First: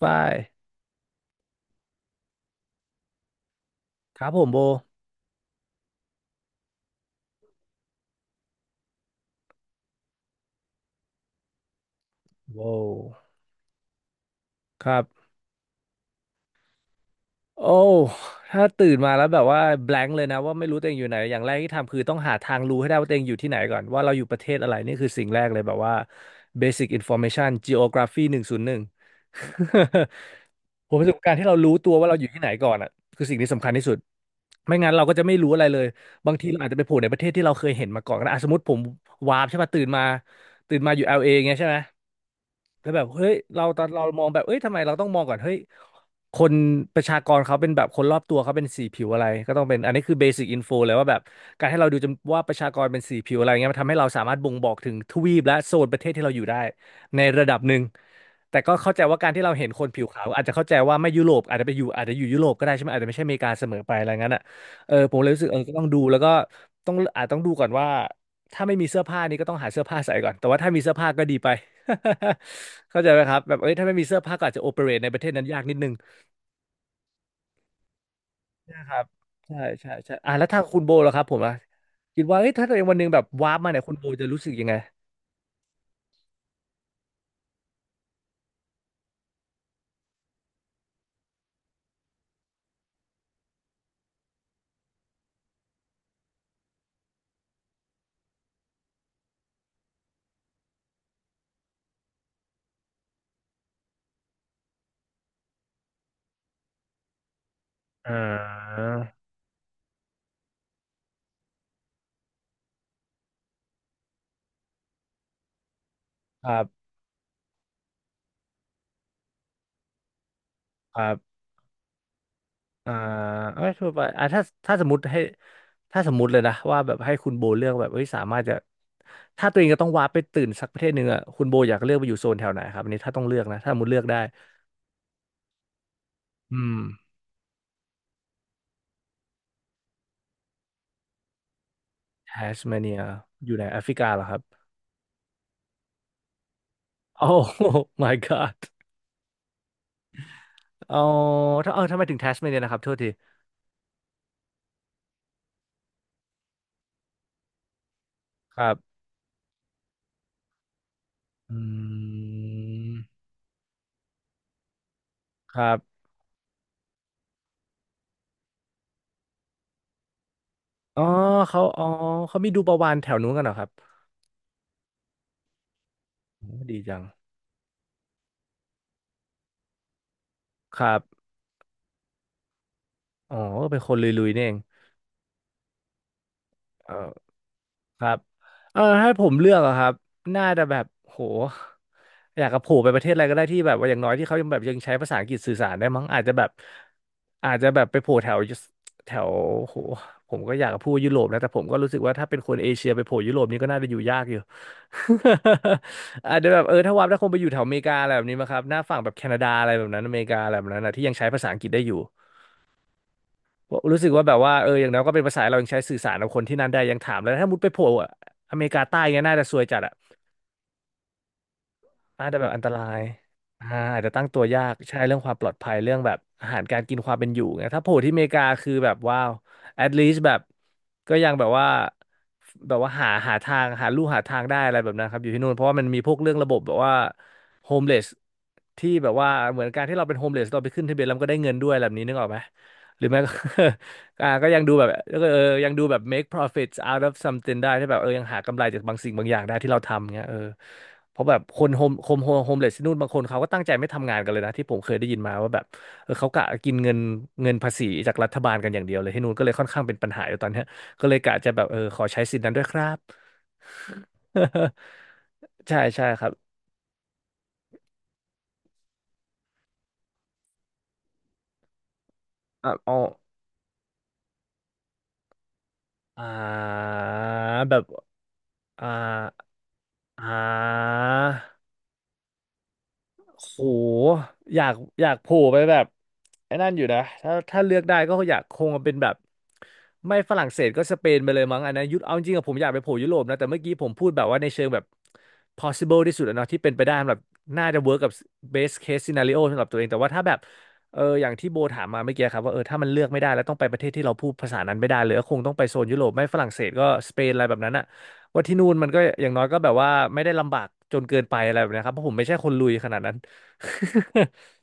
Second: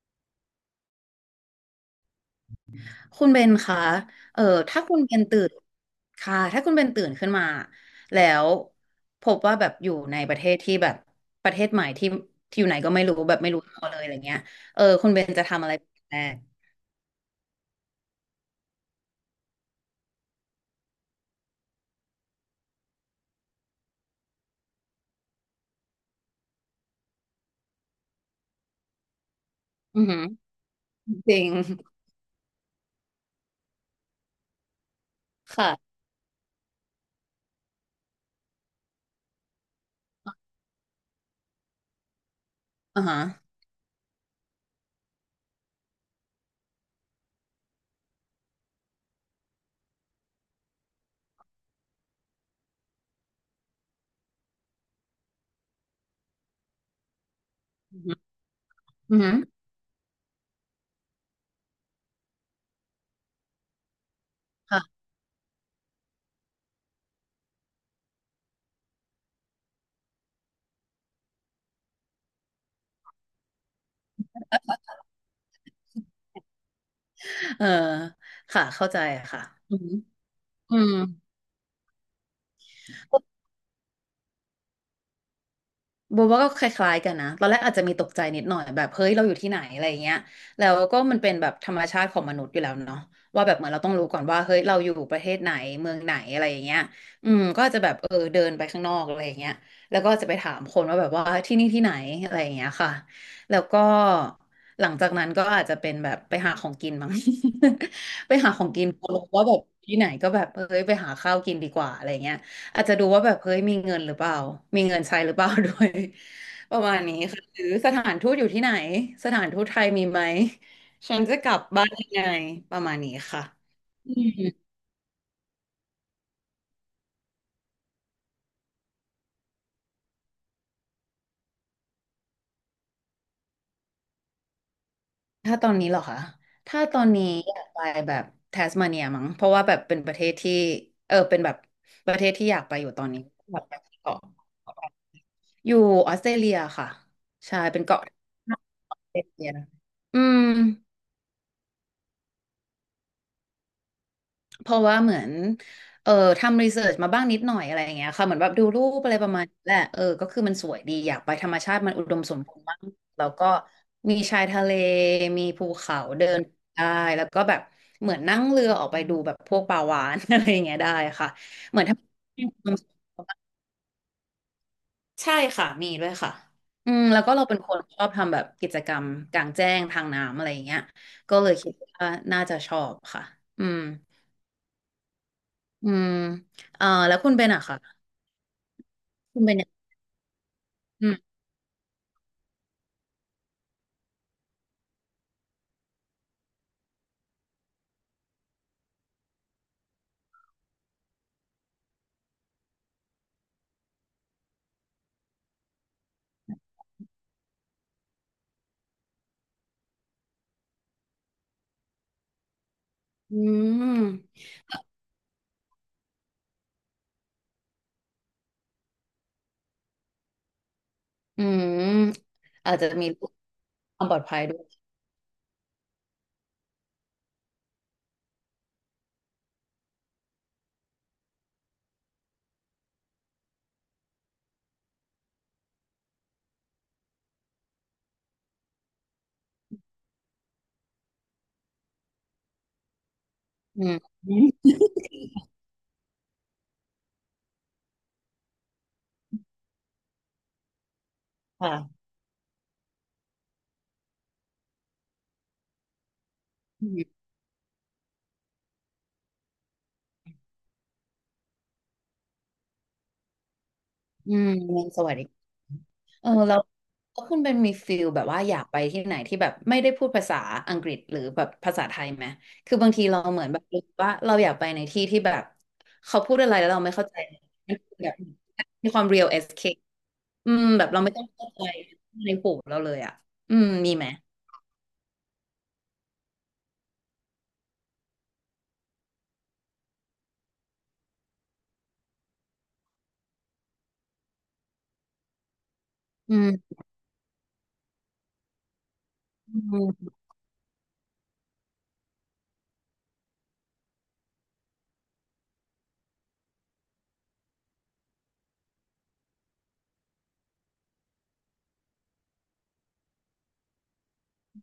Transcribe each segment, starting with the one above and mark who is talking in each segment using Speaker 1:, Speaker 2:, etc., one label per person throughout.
Speaker 1: ฝ้าย
Speaker 2: คุณเบนคะ
Speaker 1: ครับผ
Speaker 2: เออ
Speaker 1: มโบ
Speaker 2: ถ้าคุณเบนตื่นค่ะ ถ้าคุณเบนตื่นขึ้นมาแล้วพบว่าแบบอยู่ในประเทศที่แบบประเทศใหม่ที่อยู่
Speaker 1: โว้
Speaker 2: ไหน
Speaker 1: ว
Speaker 2: ก็ไม่รู้แบบไม่รู้ตัวเลยอะไรเงี้ยเอ
Speaker 1: ค
Speaker 2: อ
Speaker 1: รั
Speaker 2: คุณเบน
Speaker 1: บ
Speaker 2: จะทำอะไรเป็นแรก
Speaker 1: โอ้ถ้าตื่นมาแล้วแบบว่า blank เลยนะว่าไม่รู้ตัวเองอยู่ไหนอย่างแรกที่ทำคือต้องหาทางรู้ให้ได้ว่าตัวเองอยู่ที่ไหนก่อนว่าเราอยู่ประเทศอะไรนี่คือสิ่งแรกเลยแบบว่า basic information geography หนึ่งศูนย์หนึ่ง
Speaker 2: อือหือ
Speaker 1: ผมรู้สึกว่า
Speaker 2: จ
Speaker 1: การ
Speaker 2: ริ
Speaker 1: ที่
Speaker 2: ง
Speaker 1: เรารู้ตัวว่าเราอยู่ที่ไหนก่อนอ่ะคือสิ่งที่สำคัญที่สุดไม่งั้นเราก็จะไม่รู้อะไรเลย
Speaker 2: ค่ะ
Speaker 1: บางทีเราอาจจะไปโผล่ในประเทศที่เราเคยเห็นมาก่อนก็ได้อ่ะสมมติผมวาร์ปใช่ป่ะตื่นมาตื่นมาอยู่ LA เออย่างเงี้ยใช่ไหม แล้วแบ
Speaker 2: อ่า
Speaker 1: บ
Speaker 2: ฮะ
Speaker 1: เฮ้ยเราตอนเรามองแบบเอ้ยทำไมเราต้องมองก่อนเฮ้ย คนประชากรเขาเป็นแบบคนรอบตัวเขาเป็นสีผิวอะไรก็ต้องเป็นอันนี้คือเบสิ c อินโฟเลยว่าแบบการให้เราดูจำว่าประชากรเป็นสีผิวอะไรเงี้ยมันทำให้เราสามารถบ่งบอกถึงทวีปและโซนประเทศที่เราอยู่ได้ในระดับหนึ่ง
Speaker 2: อือหือ
Speaker 1: แต่ก็เข้าใจ
Speaker 2: อื
Speaker 1: ว่า
Speaker 2: อ
Speaker 1: กา
Speaker 2: หื
Speaker 1: ร
Speaker 2: อ
Speaker 1: ที่เราเห็นคนผิวขาวอาจจะเข้าใจว่าไม่ยุโรปอาจจะไปอยู่อาจจะอยู่ยุโรปก็ได้ใช่ไหมอาจจะไม่ใช่อเมริกาเสมอไปอะไรงั้นอ่ะเอ
Speaker 2: ค่ะ
Speaker 1: อผมเลยรู้สึกเออก็ต้องดูแล้วก็ต้องอาจต้องดูก่อนว่าถ้าไม่มีเสื้อผ้านี่ก็ต้องหาเสื้อผ้าใส่ก่อนแต่ว่าถ้ามีเสื้อผ้าก็ดีไป เข้าใจไหมครับแบบเอ้ยถ้าไม่มีเสื้อผ้าก็อาจจะโอเปเรตในประเทศนั้นยากนิดนึง
Speaker 2: เออค่ะ
Speaker 1: นะ
Speaker 2: เข้า
Speaker 1: ค
Speaker 2: ใจ
Speaker 1: รับ
Speaker 2: ค่ะ
Speaker 1: ใช่
Speaker 2: อือ
Speaker 1: ใช่
Speaker 2: หือ
Speaker 1: ใช่อ่ะแล้วทาง
Speaker 2: อื
Speaker 1: คุณโบ
Speaker 2: ม
Speaker 1: ล่ะครับผมอ่ะคิดว่าเอ้ยถ้าตัวเองวันหนึงแบบวาร์ปมาเนี่ยคุณโบจะรู้สึกยังไง
Speaker 2: โบว่าก็คล้ายๆกันนะ ตอนแรกอาจจะมีตกใจนิดหน่อยแบบเฮ้ยเราอยู่ที่ไหนอะไรอย่างเงี้ยแล้วก็มันเป็นแบบธรรมชาติของมนุษย์อยู่แล้วเนาะว่าแบบเหมือนเราต้องรู้ก่อนว่าเฮ้ยเราอยู่ประเทศไหนเมืองไหนอะไรอย่างเงี้ยอืมก็อาจจะแบบเออเดินไปข้างนอกอะไรอย่างเงี้ยแล้วก็จะไปถามคนว่าแบบว่าที่นี่ที่ไหนอะไรอย่างเงี้ยค่ะแล้วก็หลังจากนั้นก็อาจจะเป็นแบบไปหาของกินมั้ง
Speaker 1: อ่
Speaker 2: ไปหาของ
Speaker 1: า
Speaker 2: กินพอรู้ว่าแบบที่ไหนก็แบบเอ้ยไปหาข้าวกินดีกว่าอะไรเงี้ย อาจจะดูว่าแบบเฮ้ยมีเงินหรือเปล่ามีเงินใช้หรือเปล่า ด้วย
Speaker 1: ครั
Speaker 2: ประ
Speaker 1: บ
Speaker 2: มาณนี้ค่ะหรือสถานทูตอยู่ที่ไหนสถานทูตไทยมีไหม
Speaker 1: ครั
Speaker 2: ฉัน
Speaker 1: บ
Speaker 2: จะกลับบ้านยังไงประ
Speaker 1: อ่า
Speaker 2: มาณนี้ค่ะ
Speaker 1: เอ้ยทั่วไป
Speaker 2: อื
Speaker 1: อ่าถ้า
Speaker 2: ม
Speaker 1: ถ้าสมมติให้ถ้าสมมติเลยนะว่าแบบให้คุณโบเลือกแบบเฮ้ยสามารถจะถ้าตัวเองจะต้องวาร์ปไปตื่นสักประเทศหนึ่งอ่ะคุณโบอยากเลือกไปอยู่โซนแถวไหนครับอันนี้ถ้าต้องเลือกนะถ้าสมมติเลือกได้
Speaker 2: ถ้าตอนนี้เหรอคะ
Speaker 1: อืม
Speaker 2: ถ้าตอนนี้อยากไปแบบแทสมาเนียมั้งเพราะว่าแบบเป็นประเทศที่เออเป็นแบบประเท
Speaker 1: แท
Speaker 2: ศที่อ
Speaker 1: ส
Speaker 2: ยากไป
Speaker 1: เม
Speaker 2: อ
Speaker 1: เนี
Speaker 2: ยู่
Speaker 1: ย
Speaker 2: ตอนนี้
Speaker 1: อยู่
Speaker 2: แบ
Speaker 1: ใน
Speaker 2: บ
Speaker 1: แอฟริกา
Speaker 2: เกาะ
Speaker 1: เหรอครับ
Speaker 2: อยู่ออสเตรเลียค่ะ
Speaker 1: โอ้
Speaker 2: ใช่เป็น เกาะ
Speaker 1: my god
Speaker 2: ออสเตรเลียอืม
Speaker 1: อ๋อถ้าทำไมถึงแทสเมเนียนะครับโทษที
Speaker 2: เพราะว่าเหมือนเออทำรีเสิร์ชมาบ้างนิดหน่อยอะไรอย่างเงี้ยค่ะเหมือนแบบ
Speaker 1: ค
Speaker 2: ดู
Speaker 1: รั
Speaker 2: รู
Speaker 1: บ
Speaker 2: ปอะไรประมาณนี้แหละเออก็คือมันสวยดีอยากไปธรรม
Speaker 1: อื
Speaker 2: ชาติมันอุดมสมบูรณ์มาก
Speaker 1: ม
Speaker 2: แล้วก็มีชายทะเลมี
Speaker 1: ค
Speaker 2: ภู
Speaker 1: รั
Speaker 2: เขา
Speaker 1: บ
Speaker 2: เดินได้แล้วก็แบบเหมือนนั่งเรือออกไปดูแบบพวกปลาวาฬ อะไรอย่างเงี้ยได้
Speaker 1: อ๋อ
Speaker 2: ค่ะ
Speaker 1: เขา
Speaker 2: เหมื
Speaker 1: อ๋
Speaker 2: อ
Speaker 1: อ
Speaker 2: นถ้า
Speaker 1: เขามีดูประวานแถวนู้นกันเหรอครับ
Speaker 2: ใช่ค่ะมีด้วยค่ะ
Speaker 1: โอ้ดี
Speaker 2: อื
Speaker 1: จั
Speaker 2: ม
Speaker 1: ง
Speaker 2: แล้วก็เราเป็นคนชอบทำแบบกิจกรรมกลางแจ้งทางน้ำอะไรอย่างเงี้
Speaker 1: ค
Speaker 2: ย
Speaker 1: รับ
Speaker 2: ก็เลยคิดว่าน่าจะชอบค่ะ
Speaker 1: อ๋อ
Speaker 2: อื
Speaker 1: เป็
Speaker 2: ม
Speaker 1: นคนลุยๆนี่เอง
Speaker 2: อืมเอ่อ
Speaker 1: เออ
Speaker 2: แล้วคุณเป็นอะค่ะ
Speaker 1: ครับเออให้ผม
Speaker 2: คุณ
Speaker 1: เลื
Speaker 2: เป็
Speaker 1: อ
Speaker 2: น
Speaker 1: ก
Speaker 2: เนี่ย
Speaker 1: อะครับน่าจะแบบ
Speaker 2: อืม
Speaker 1: โหอยากกับโผล่ไปประเทศอะไรก็ได้ที่แบบว่าอย่างน้อยที่เขายังแบบยังใช้ภาษาอังกฤษสื่อสารได้มั้งอาจจะแบบอาจจะแบบไปโผล่แถวแถวโหผมก็อยากจะพูดยุโรปนะแต่ผมก็รู้สึกว่าถ้าเป็นคนเอเชียไปโผล่ยุโรปนี่ก็น่าจะอยู่ยากอยู่ อาจจะแบบถ้าวับถ้าคงไปอยู่แถวอเมริกาอะไรแบบนี้มั้งครับหน้าฝั่งแบบแคนาดาอะไรแบบนั้นอเมริกาอะไรแบบนั้นนะที่ยังใช้ภาษาอังกฤษได้อยู่
Speaker 2: อื
Speaker 1: รู้สึกว่าแบบ
Speaker 2: ม
Speaker 1: ว่าเอออย่างน้อยก็เป็นภาษาเรายังใช้สื่อสารกับคนที่นั่นได้ยังถามเลยถ้ามุดไปโผล่อะอเมริกาใต้เงี้ยน่าจะซวยจัดอ่ะ
Speaker 2: อืม
Speaker 1: น่าจะแบบอันต
Speaker 2: อาจ
Speaker 1: รา
Speaker 2: จะ
Speaker 1: ย
Speaker 2: มีค
Speaker 1: อ่าอาจ
Speaker 2: วาม
Speaker 1: จะ
Speaker 2: ปลอ
Speaker 1: ตั้
Speaker 2: ด
Speaker 1: ง
Speaker 2: ภั
Speaker 1: ตั
Speaker 2: ย
Speaker 1: ว
Speaker 2: ด้ว
Speaker 1: ยา
Speaker 2: ย
Speaker 1: กใช่เรื่องความปลอดภัยเรื่องแบบอาหารการกินความเป็นอยู่ไงถ้าโผล่ที่อเมริกาคือแบบว้าว at least แบบก็ยังแบบว่าแบบว่าหาหาทางหาลู่หาทางได้อะไรแบบนั้นครับอยู่ที่นู่นเพราะว่ามันมีพวกเรื่องระบบแบบว่าโฮมเลสที่แบบว่าเหมือนการที่เราเป็นโฮมเลสเราไปขึ้นทะเบียนแล้วมันก็ได้เงินด้วยแบบนี้นึกออกไหมหรือไม่ก็
Speaker 2: อืม
Speaker 1: อ่าก็ยังดูแบบแล้วก็เออยังดูแบบ make profits out of something ได้ที่แบบเออยังหากำไรจากบางสิ่งบางอย่างได้ที่เราทำเงี้ยเออเพราะแบบคน
Speaker 2: ค่ะ
Speaker 1: โฮมเลสที่นู่นบางคนเขาก็ตั้งใจไม่ทำงานกันเลยนะที่ผมเคยได้ยินมาว่าแบบเออเขากะกิน
Speaker 2: อื
Speaker 1: เงิน
Speaker 2: ม
Speaker 1: เงินภาษีจากรัฐบาลกันอย่างเดียวเลยที่นู่นก็เลยค่อนข้างเป็นปัญหาอยู่ตอนเนี้ยก็เลยกะจะแบบเออขอใช้สิทธิ์นั้นด้วยครับ
Speaker 2: อืมเงินสวัสดิการ
Speaker 1: ใช่ใช่ค
Speaker 2: เอ
Speaker 1: รั
Speaker 2: อ
Speaker 1: บ
Speaker 2: แล้วคุณเป็นมีฟิลแบบว่าอยากไปที่ไหนที่แบบไม่ได้พูดภาษาอังกฤษหรือแบบภาษาไทยไหม
Speaker 1: อ่ะ
Speaker 2: คือบา
Speaker 1: อ๋
Speaker 2: ง
Speaker 1: อ
Speaker 2: ทีเราเหมือนแบบรู้สึกว่าเราอยากไปในที่ที่แบบเขา
Speaker 1: อ่
Speaker 2: พูดอะไรแล้วเราไม่
Speaker 1: า
Speaker 2: เข้าใจมั
Speaker 1: แบ
Speaker 2: น
Speaker 1: บ
Speaker 2: คือแบบ
Speaker 1: อ่า
Speaker 2: มีความ real escape
Speaker 1: อ่
Speaker 2: อืมแบบ
Speaker 1: า
Speaker 2: เราไม่ต้องเข้าใจในหูเราเลยอ่ะอื
Speaker 1: โห
Speaker 2: มมีไหม
Speaker 1: อยากโผล่ไปแบบไอ้นั่นอยู่นะถ้าเลือกได้ก็อยากคงเป็นแบบไม่ฝรั่งเศสก็สเปนไปเลยมั้งอันนั้นยุโรเอาจริงๆอะผมอยากไปโผล่ยุโรปนะแต่เมื่อกี้ผมพูดแบบว่าในเชิงแบบ possible ที่สุด
Speaker 2: อื
Speaker 1: อะเนาะที่เป็น
Speaker 2: ม
Speaker 1: ไปได้แบบน่าจะ work กับ best case scenario
Speaker 2: อื
Speaker 1: สำหรับตัวเองแต่
Speaker 2: ม
Speaker 1: ว่าถ้าแบบอย่างที่โบถามมาเมื่อกี้ครับว่าเออถ้ามันเลือกไม่ได้แล้วต้องไปประเทศที่เราพูดภาษานั้นไม่ได้เลยก็คงต้องไปโซนยุโรปไม่ฝรั่งเศสก็สเปนอะไรแบบนั้นอะว่าที่นู่นมันก็อย่างน้อยก็แบบว่าไม่ได้ลำบากจนเกินไปอะไรแบบนี้ครับเพราะผมไม่ใช่คนลุยขนาดนั้น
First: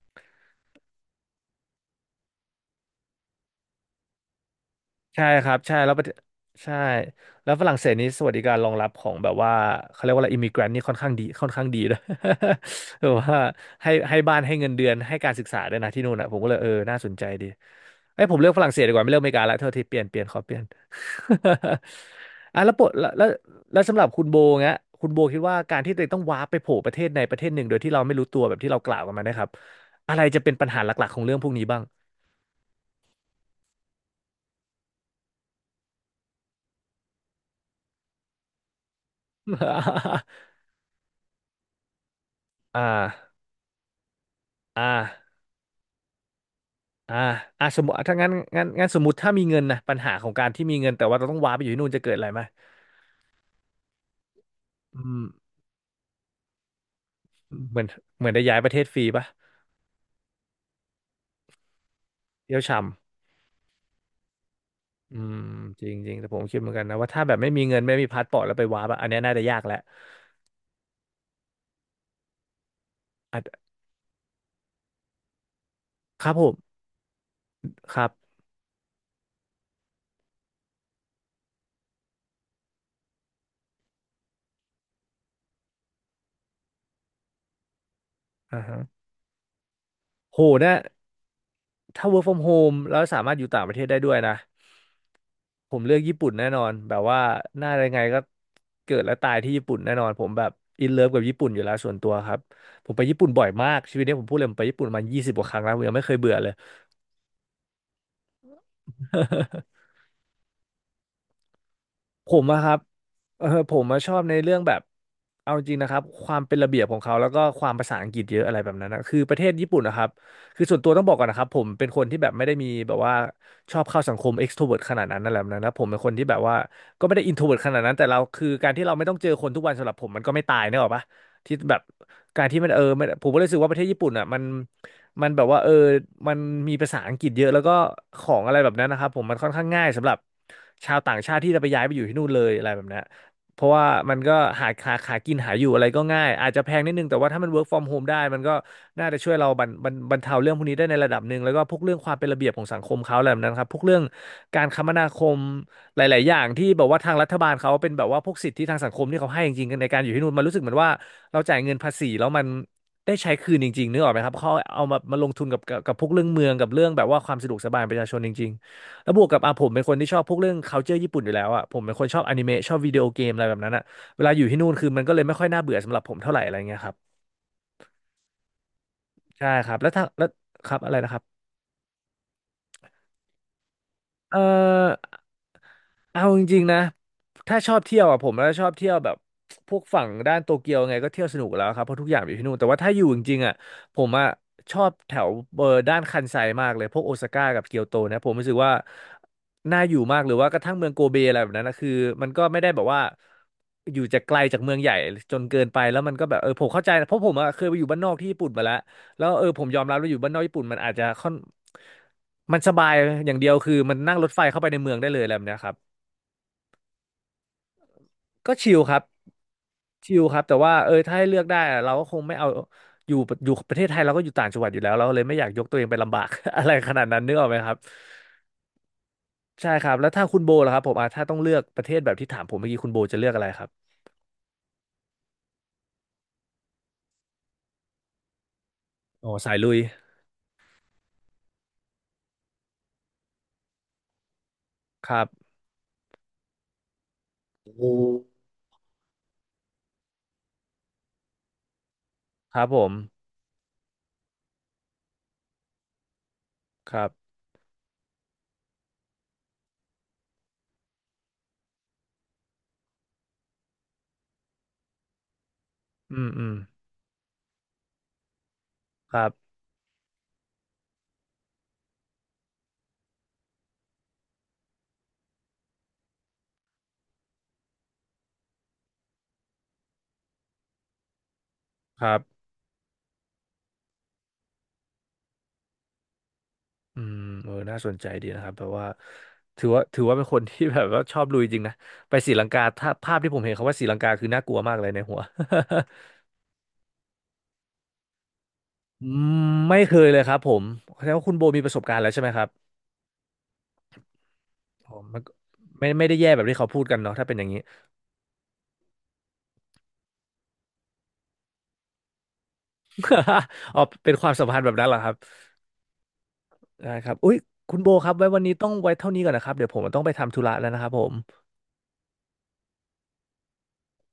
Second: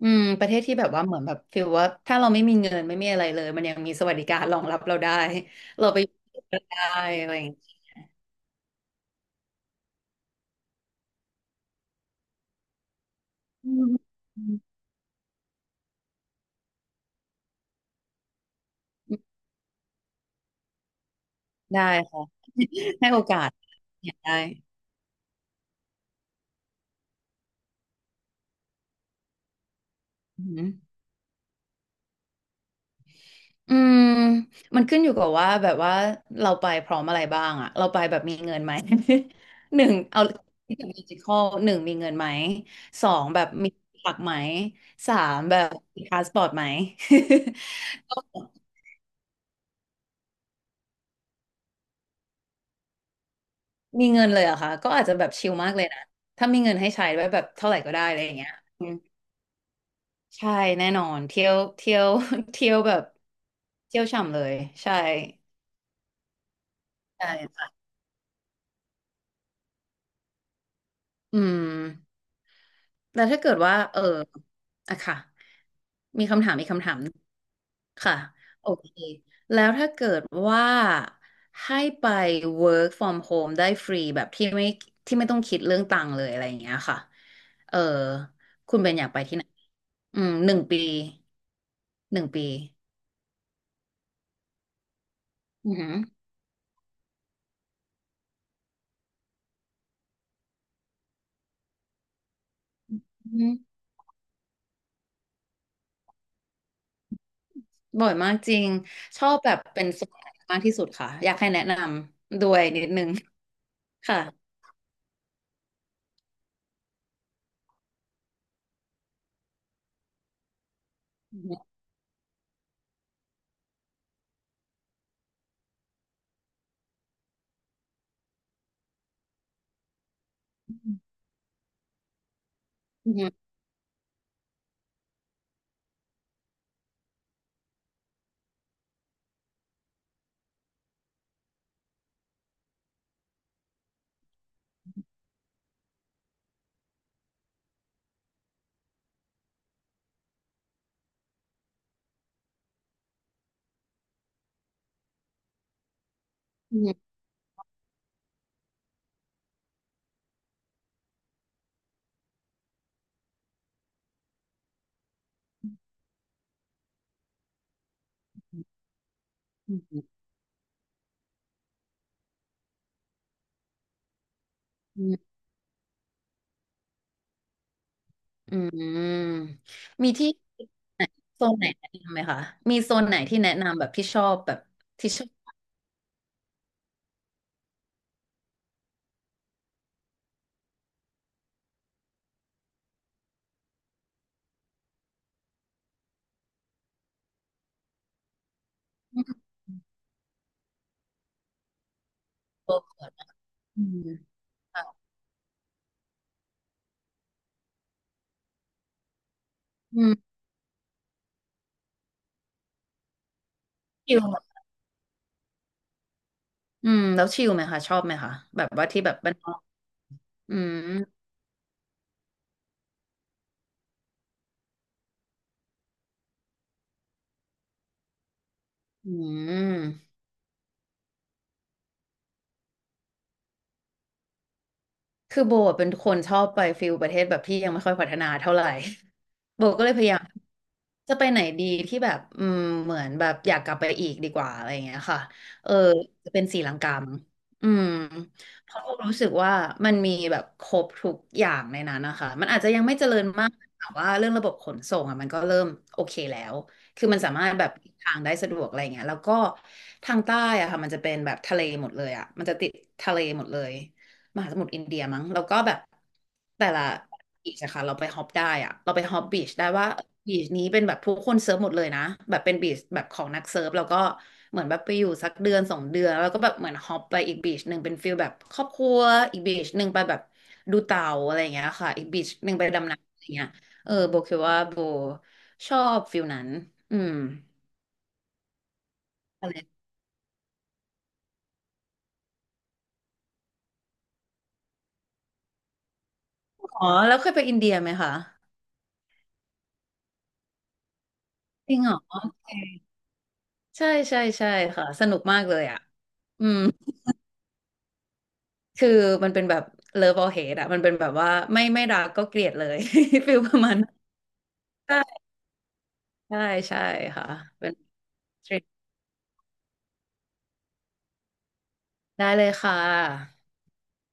Speaker 2: อืมประเทศที่แบบว่าเหมือนแบบฟีลว่าถ้าเราไม่มีเงินไม่มีอะไรเลยมันยังมีสวัสดิการรองรับเราได้
Speaker 1: ใช่ครับใช่
Speaker 2: เรา
Speaker 1: แล้ว
Speaker 2: ไป
Speaker 1: ประ
Speaker 2: อ
Speaker 1: เทศ
Speaker 2: ยู่
Speaker 1: ใช่
Speaker 2: ได้อะไรอย่าง
Speaker 1: แล้ว
Speaker 2: เงี้
Speaker 1: ฝรั่
Speaker 2: ย
Speaker 1: งเศสนี้สวัสดิการรองรับของแบบว่าเขาเรียกว่าอะไรอิมิเกรนนี่ค่อนข้างดีด้วย แบบว่า
Speaker 2: อืม
Speaker 1: ให้บ้าน
Speaker 2: อื
Speaker 1: ให้
Speaker 2: ม
Speaker 1: เงินเดือนให้การศึกษาด้วยนะที่นู่นอ่ะผมก็เลยเออน่าสนใจดีเอ้ยผมเลือกฝรั่งเศสดีกว่าไม่เลือกอเมริกาละเท่าที่เปลี่ยนขอเปลี่ยน
Speaker 2: ได้ค่ะ
Speaker 1: อ่ะแล้วปะ
Speaker 2: ให้โอกาส
Speaker 1: แล้วสำหรับ
Speaker 2: เนี่ย
Speaker 1: คุณ
Speaker 2: ได้
Speaker 1: โบเงี้ยคุณโบคิดว่าการที่ตัวเองต้องว้าร์ปไปโผล่ประเทศในประเทศหนึ่งโดยที่เราไม่รู้ตัวแบบที่เรากล่าวกันมานะครับอะไรจะ
Speaker 2: อื
Speaker 1: เป็นปัญ
Speaker 2: ม
Speaker 1: หาหลักๆของเรื่องพวกนี้บ้าง
Speaker 2: อืมมันขึ้นอยู่กับว่าแบบว่าเราไปพร้อมอะไรบ้างอะเราไปแบบมีเงินไหม หนึ่งเอา ที่แบบดิจิทัลหนึ่งมีเงินไหม
Speaker 1: อ่
Speaker 2: สอง
Speaker 1: า
Speaker 2: แบบมีหลักไหม
Speaker 1: อ่
Speaker 2: สา
Speaker 1: า
Speaker 2: มแบบมีพาสปอร์ตไหม
Speaker 1: อ่าสมมติถ้างั้น งั้นสมมติถ้ามีเงินนะปัญหาของการที่มีเงินแต่ว่าเราต้องว้าไปอยู่ที่นู่นจะเกิดอะไรไหม
Speaker 2: มีเงินเลยเหรอะค่ะ ก็
Speaker 1: อื
Speaker 2: อาจจะ
Speaker 1: ม
Speaker 2: แบบชิลมากเลยนะ ถ้ามีเงินให้ใช้ไว้แบบเท่าไห
Speaker 1: เห
Speaker 2: ร่
Speaker 1: มือน
Speaker 2: ก็ได้อะไร
Speaker 1: เห
Speaker 2: อ
Speaker 1: มือน
Speaker 2: ย่าง
Speaker 1: ได้
Speaker 2: เงี้ย
Speaker 1: ย้ายประเทศ
Speaker 2: อืม
Speaker 1: ฟรีปะ
Speaker 2: ใช่แน่นอนเที่ยวเที่ยว
Speaker 1: เที่ยว
Speaker 2: เที่ยวแบบ
Speaker 1: ช่ำ
Speaker 2: เที่ยวฉ่ำเลยใช่
Speaker 1: อืมจริงจริงแต่ผมคิดเหมือนกันนะว่าถ้าแบบไม่มี
Speaker 2: ใช่
Speaker 1: เงินไม่มีพาสปอร์ตแล้วไปว้าปะอันเนี้ยน่าจะยากแหละ
Speaker 2: อืมแล้ว
Speaker 1: อา
Speaker 2: ถ้า
Speaker 1: จ
Speaker 2: เกิดว่าเอออะค่ะ
Speaker 1: ครับผมครั
Speaker 2: ค่ะ
Speaker 1: บ
Speaker 2: โอเคแล้วถ้าเกิดว่าให้ไป work from home ได้ฟรีแบบที่ไม่ที่ไม่ต้องคิดเรื่องตังค์เลยอะไรอย่างเงี้ยค่ะเออ
Speaker 1: อ่าฮะ
Speaker 2: อืม
Speaker 1: โห
Speaker 2: หนึ่ง
Speaker 1: นะ
Speaker 2: ปี
Speaker 1: ถ้า
Speaker 2: ห
Speaker 1: work
Speaker 2: นึ่ง
Speaker 1: from
Speaker 2: ปี
Speaker 1: home แล้วสามารถอยู่ต่างประเทศได้ด้วยนะ
Speaker 2: อื
Speaker 1: ผ
Speaker 2: อ
Speaker 1: ม
Speaker 2: หื
Speaker 1: เลือกญี่ปุ่นแน่นอนแบบว่าหน้ายังไงก็เกิดและตายที่ญี่ปุ่นแน่นอนผมแบบอินเลิฟกับญี่ปุ่นอยู่แล้วส่วนตัวครับผมไปญี่ปุ่นบ่อยมา
Speaker 2: อ
Speaker 1: กชีวิตนี้ผมพูดเลยผมไปญี่ปุ่นมา20 กว่าครั้งแล้วผมยังไม่เคยเบื่อเลย
Speaker 2: บ่อยมากจริงชอบแบบ เป็นส่วนไหนมากที่สุดค่ะอยากให้แนะน
Speaker 1: ผ
Speaker 2: ำ
Speaker 1: ม
Speaker 2: ด้ว
Speaker 1: อะ
Speaker 2: ย
Speaker 1: ครับ
Speaker 2: นิดนึง
Speaker 1: ผมมาชอ
Speaker 2: ค่ะ
Speaker 1: บในเรื่องแบบเอาจริงนะครับความเป็นระเบียบของเขาแล้วก็ความภาษาอังกฤษเยอะอะไรแบบนั้นนะคือประเทศญี่ปุ่นนะครับคือส่วนตัวต้องบอกก่อน
Speaker 2: อื
Speaker 1: นะครับผ
Speaker 2: ม
Speaker 1: มเป็นคนที่แบบไม่ได้มีแบบว่าชอบเข้าสังคม extrovert ขนาดนั้นอะไรแบบนั้นนะผมเป็นคนที่แบบว่าก็ไม่ได้ introvert ขนาดนั้นแต่เราคือการที่เราไม่ต้องเจอคนทุกวันสำหรับผมมันก็ไม่ตายเนกอะปะที่แบบการที่มันผมก็เลย
Speaker 2: อ
Speaker 1: รู้สึกว่าประเทศญี่ปุ่นอะมันแบบว่าเออมันมีภาษาอังกฤษเยอะแล้วก็ของอะไรแบบนั้นนะครับผมมันค่อนข้างง่ายสำหรับชาวต่างชาติที่จะไปย้ายไปอยู่ที่นู่นเลยอะไรแบบนี้นเพราะว่ามันก็หากินหาอยู่อะไรก็ง่ายอาจจะแพงนิดนึงแต่ว่าถ้ามัน work from home ได้มันก็น่าจะช่วยเราบรรเทาเรื่องพวกนี้ได้ในระดับหนึ่งแล้วก็พวกเรื่องความเป็นระเบียบของสังคมเขาอะไรแบบนั้นครับพวกเรื่องการคมนาคมหลายๆอย่างที่
Speaker 2: ื
Speaker 1: แบบว่า
Speaker 2: ม
Speaker 1: ทางรัฐบาลเขาเป็นแบบว่าพวกสิทธิทางสังคมที่เขาให้จริงๆกันในการอยู่ที่นู่นมันรู้สึกเหมือนว่าเราจ่ายเงินภาษีแล้วมัน ได้ใช้คืนจริงๆนึกออกไหมครับเขาเอามามาลงทุนกับพวกเรื่องเมืองกับเรื่องแบบว่าความสะดวกสบายประชาชนจริงๆแล้วบวกกับอ่ะผม
Speaker 2: อื
Speaker 1: เป็นคน
Speaker 2: ม
Speaker 1: ที่ชอบพวกเรื่อง culture ญี่ปุ่นอยู่แล้วอ่ะผมเป็นคนชอบอนิเมะชอบวิดีโอเกมอะไรแบบนั้นอ่ะเวลาอยู่ที่นู่นคือมั
Speaker 2: อื
Speaker 1: นก็เลยไม่
Speaker 2: ม
Speaker 1: ค่อยน่าเบื่อสำหรับผมเท่าไหร่อะไรเงี้ยครับ
Speaker 2: อืมอืม
Speaker 1: ใช่ครับ
Speaker 2: มี
Speaker 1: แล้ว
Speaker 2: ที่
Speaker 1: ครับอะไร
Speaker 2: ไหน
Speaker 1: นะครับ
Speaker 2: โซนไหนแนะนำไหมคะมีโซนไหนที่แนะนำแบบที่ชอ
Speaker 1: เอ
Speaker 2: บ
Speaker 1: อ
Speaker 2: แบบที่ชอ
Speaker 1: เอาจริงๆนะถ้าชอบเที่ยวอ่ะผมแล้วชอบเที่ยวแบบพวกฝั่งด้านโตเกียวไงก็เที่ยวสนุกแล้วครับเพราะทุกอย่างอยู่ที่นู่นแต่ว่าถ้าอยู่จริงๆอ่ะผมอ่ะชอบแถวเบอร์ด้านคันไซมากเลยพวกโอซาก้ากับเกียวโตนะผมรู้สึกว่าน่าอยู่มากหรือว่ากระทั่งเมืองโกเบอะไรแบบนั้นนะคือมันก็ไม่ได้แบ
Speaker 2: บ
Speaker 1: บว่า
Speaker 2: อื
Speaker 1: อยู่จากไกล
Speaker 2: ม
Speaker 1: จากเมืองใหญ่จนเกินไปแล้วมันก็แบบเออผมเข้าใจนะเพราะผมอ่ะเคยไปอยู่บ้านนอกที่ญี่ปุ่นมาแล้ว แล้วเออผมยอมรับ
Speaker 2: อื
Speaker 1: ว่าอยู่บ้าน
Speaker 2: ม
Speaker 1: นอกญี่ปุ่นมันอาจจะค่อนมันสบายอย่างเดียวคือมัน
Speaker 2: ชิ
Speaker 1: นั่ง
Speaker 2: ล
Speaker 1: รถ
Speaker 2: ไหม
Speaker 1: ไฟเข้าไปในเมืองได้เลยอะไรแบบเนี้ยครับ
Speaker 2: อืมแล้วชิลไหมคะชอบไหมคะ
Speaker 1: ก็
Speaker 2: แบบ
Speaker 1: ชิล
Speaker 2: ว่า
Speaker 1: ครั
Speaker 2: ที่
Speaker 1: บ
Speaker 2: แบบบ้านนอก
Speaker 1: ชิลครับ
Speaker 2: อื
Speaker 1: แต่ว่า
Speaker 2: ม
Speaker 1: เออถ้าให้เลือกได้อะเราก็คงไม่เอาอยู่อยู่ประเทศไทยเราก็อยู่ต่างจังหวัดอยู่แล้วเราก็เลยไม่อยากยกตัวเองไปลำบาก อะไรขนาดนั้นนึกออกไหมครับ
Speaker 2: อื
Speaker 1: ใช่ครับแล้ว
Speaker 2: ม
Speaker 1: ถ้าคุณโบล่ะครับผมอ่ะถ้าต้องเลือกประเทศแบบที่ถามผมเมื่อกี้คุณโบจะเลือกอะไรครับ
Speaker 2: คือโบอะเป็นคนชอบไปฟิลประเทศแบบที่ยังไม่ค่อยพัฒนาเท่าไหร่
Speaker 1: อ๋อสาย
Speaker 2: โบ
Speaker 1: ลุย
Speaker 2: ก็เลยพยายามจะไปไหนดีที่แบบอืมเหมือนแบบอยากกลับไปอีกดีกว่าอะไรอย่างเงี้ย
Speaker 1: ค
Speaker 2: ค่ะ
Speaker 1: รับ
Speaker 2: เออจะเป็นศรีลังกามั้งอื
Speaker 1: โอ้
Speaker 2: มเพราะโบรู้สึกว่ามันมีแบบครบทุกอย่างในนั้นนะคะมัน
Speaker 1: ค
Speaker 2: อาจ
Speaker 1: รับ
Speaker 2: จะ
Speaker 1: ผ
Speaker 2: ยัง
Speaker 1: ม
Speaker 2: ไม่เจริญมากแต่ว่าเรื่องระบบขนส่งอ่ะมันก็เริ่มโอเคแล้ว
Speaker 1: ครั
Speaker 2: คือมันสา
Speaker 1: บ
Speaker 2: มารถแบบเดินทางได้สะดวกอะไรอย่างเงี้ยแล้วก็ทางใต้อะค่ะมันจะเป็นแบบทะเลหมดเลยอะมันจะติดทะเลหมดเลย มหาสมุทรอินเดียมั้งแล้วก็แบบ
Speaker 1: อืมอืม
Speaker 2: แต่ละบีชอะค่ะเราไปฮอปได้อะเราไป
Speaker 1: ค
Speaker 2: ฮอ
Speaker 1: รั
Speaker 2: ปบีช
Speaker 1: บ
Speaker 2: ได้ว่าบีชนี้เป็นแบบผู้คนเซิร์ฟหมดเลยนะแบบเป็นบีชแบบของนักเซิร์ฟแล้วก็เหมือนแบบไปอยู่สักเดือนสองเดือนแล้วก็แบบเหมือนฮอปไปอีกบีชหนึ่งเป็นฟิลแบบครอบครัวอีกบีชหนึ่งไปแบบดูเต่าอะไรอย่างเงี้ยค่ะ
Speaker 1: ค
Speaker 2: อีก
Speaker 1: รั
Speaker 2: บีช
Speaker 1: บ
Speaker 2: หนึ่งไปดำน้ำอะไรเงี้ยเออโบคิดว่าโบชอบฟิลนั้นอื
Speaker 1: อื
Speaker 2: ม
Speaker 1: มเออน่าสนใจดีนะครับแบบว่า
Speaker 2: อะไร
Speaker 1: ถือว่าเป็นคนที่ แบบว่าชอบลุยจริงนะไปศรีลังกาถ้าภาพที่ผมเห็นเขาว่าศรีลังกาคือน่ากลัวมากเลยในหัว
Speaker 2: อ๋อแล้วเคยไปอินเดียไหมคะ
Speaker 1: อืมไม่เคยเลยครับผมแสดงว่าคุณโบมีป
Speaker 2: จ
Speaker 1: ระ
Speaker 2: ริ
Speaker 1: ส
Speaker 2: ง
Speaker 1: บ
Speaker 2: เหร
Speaker 1: การ
Speaker 2: อ
Speaker 1: ณ์แล้ว
Speaker 2: โอ
Speaker 1: ใช่ไหมครั
Speaker 2: เค
Speaker 1: บ
Speaker 2: ใช่ใช่ใช่ค่ะ
Speaker 1: ผ
Speaker 2: ส
Speaker 1: ม
Speaker 2: นุ
Speaker 1: มั
Speaker 2: ก
Speaker 1: นก็
Speaker 2: มากเลยอ่ะ
Speaker 1: ไม่ได้แย่แบ
Speaker 2: อื
Speaker 1: บที่
Speaker 2: ม
Speaker 1: เขาพูดกันเนาะถ้าเป็นอย่างนี้
Speaker 2: คือมันเป็นแบบ love or hate อะมันเป็นแบบว่าไม่ไม่รักก็เกลียดเลย ฟิลประมา ณ
Speaker 1: อ๋อ
Speaker 2: นั้น
Speaker 1: เป็นความสัมพันธ์แบบนั้นเหร
Speaker 2: ใช่
Speaker 1: อครับ
Speaker 2: ใช่ใช่
Speaker 1: ได้ครับ
Speaker 2: ค่ะ
Speaker 1: อุ้ย
Speaker 2: เป็
Speaker 1: คุ
Speaker 2: น
Speaker 1: ณโบครับไว้วันนี้ต้องไว้เท่านี้ก่อนนะครับเดี๋ยวผมต้องไปทำธุระแล้วนะครับผม
Speaker 2: ได้เลยค่ะ